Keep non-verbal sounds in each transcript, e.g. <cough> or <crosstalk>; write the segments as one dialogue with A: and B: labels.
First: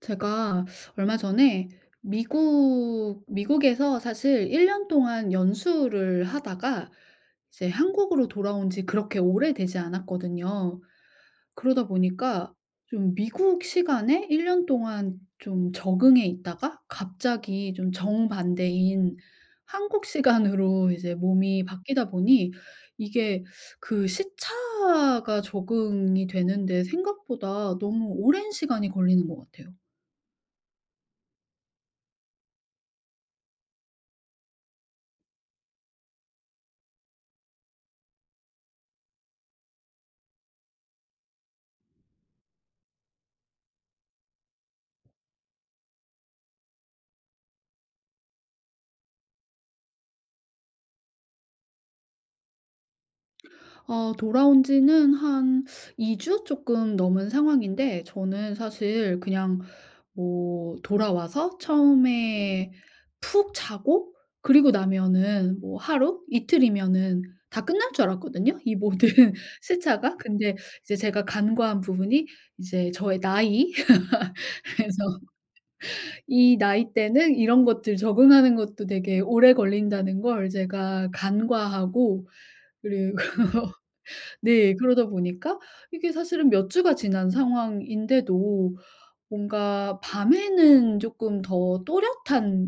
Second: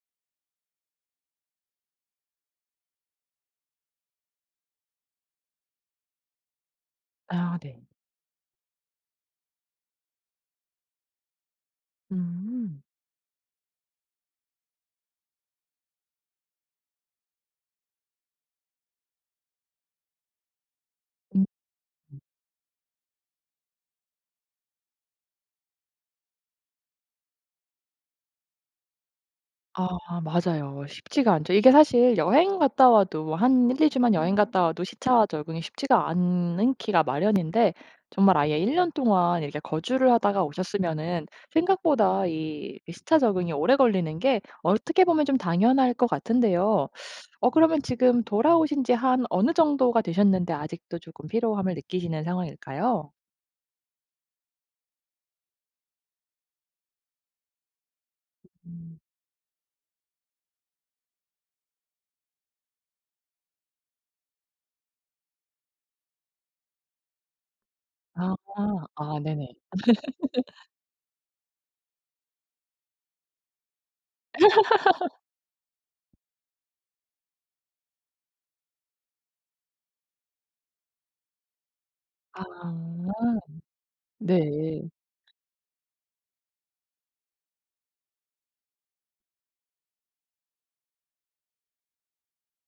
A: 제가 얼마 전에 미국 미국에서 사실 1 년 동안 연수를 하다가
B: 아
A: 이제
B: 네.
A: 한국으로 돌아온 지 그렇게 오래되지 않았거든요. 그러다 보니까
B: 음.
A: 좀 미국 시간에 1 년 동안 좀 적응해 있다가 갑자기 좀 정반대인 한국 시간으로 이제
B: 음
A: 몸이 바뀌다
B: 음.
A: 보니 이게 그 시차가 적응이 되는데 생각보다 너무 오랜 시간이 걸리는 것 같아요.
B: 아 맞아요. 쉽지가 않죠. 이게 사실 여행 갔다 와도 한 1-2 주만 여행 갔다 와도 시차와 적응이 쉽지가 않기가 마련인데 정말 아예 1 년 동안 이렇게 거주를 하다가 오셨으면은 생각보다 이, 이 시차 적응이 오래 걸리는 게 어떻게 보면 좀 당연할 것 같은데요. 어 그러면 지금 돌아오신 지 한 어느 정도가 되셨는데 아직도 쪼끔 피로함을 느끼시는 상황일까요?
A: 아 돌아온 지는 한 2 주 쪼끔 넘은 상황인데 저는
B: 음.
A: 사실 그냥 뭐 돌아와서 처음에 푹 자고 그리고 나면은 뭐 하루, 이틀이면은 다 끝날 줄
B: 아.
A: 알았거든요 이 모든
B: 아 네네.
A: 시차가. 근데
B: <laughs>
A: 이제 제가 간과한 부분이 이제 저의 나이. <laughs> 그래서
B: <laughs>
A: 이 나이대는 이런 것들 적응하는 것도 되게 오래 걸린다는 걸 제가 간과하고
B: 아.
A: 그리고 네
B: 네.
A: 그러다 보니까 이게 사실은 몇 주가 지난 상황인데도 뭔가 밤에는 쪼끔 더 또렷한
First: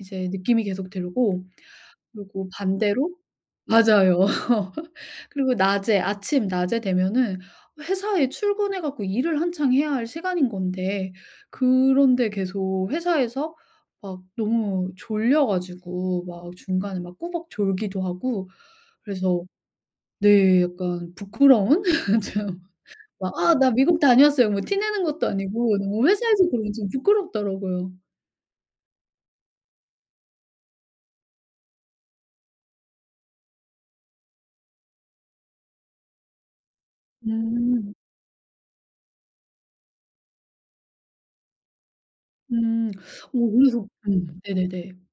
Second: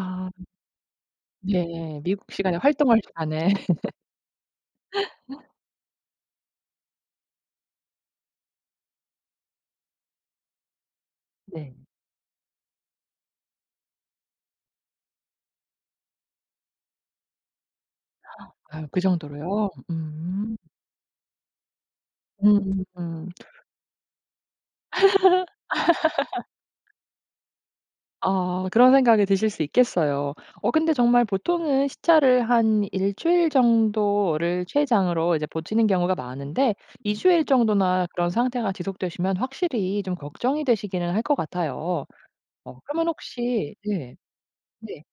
A: 이제 느낌이 계속 들고
B: 네 미국
A: 그리고
B: 시간에 활동할
A: 반대로
B: 시간에
A: 맞아요. <laughs>
B: <laughs>
A: 그리고 낮에 아침 낮에 되면은 회사에 출근해 갖고 일을 한창 해야 할 시간인 건데
B: 네.
A: 그런데 계속 회사에서 막 너무 졸려 가지고 막 중간에 막 꾸벅 졸기도 하고
B: 아유 그
A: 그래서
B: 정도로요? 음.
A: 네 약간 부끄러운 <laughs> 좀
B: 음 음.
A: 막 "아 나 미국 다녀왔어요." 뭐 티 내는 것도 아니고 너무 회사에서 그러면 좀
B: <laughs>
A: 부끄럽더라고요.
B: 아 그런 생각이 드실 수 있겠어요. 어 근데 정말 보통은 시차를 한 1 주일 정도를 최장으로 이제 버티는 경우가 많은데 2 주일
A: 음.
B: 정도나 그런 상태가 지속되시면 확실히 좀 걱정이 되시기는 할 것 같아요. 어
A: 음.
B: 그러면
A: 오
B: 혹시
A: 그래서
B: 네.
A: 음. 네네네.
B: 네.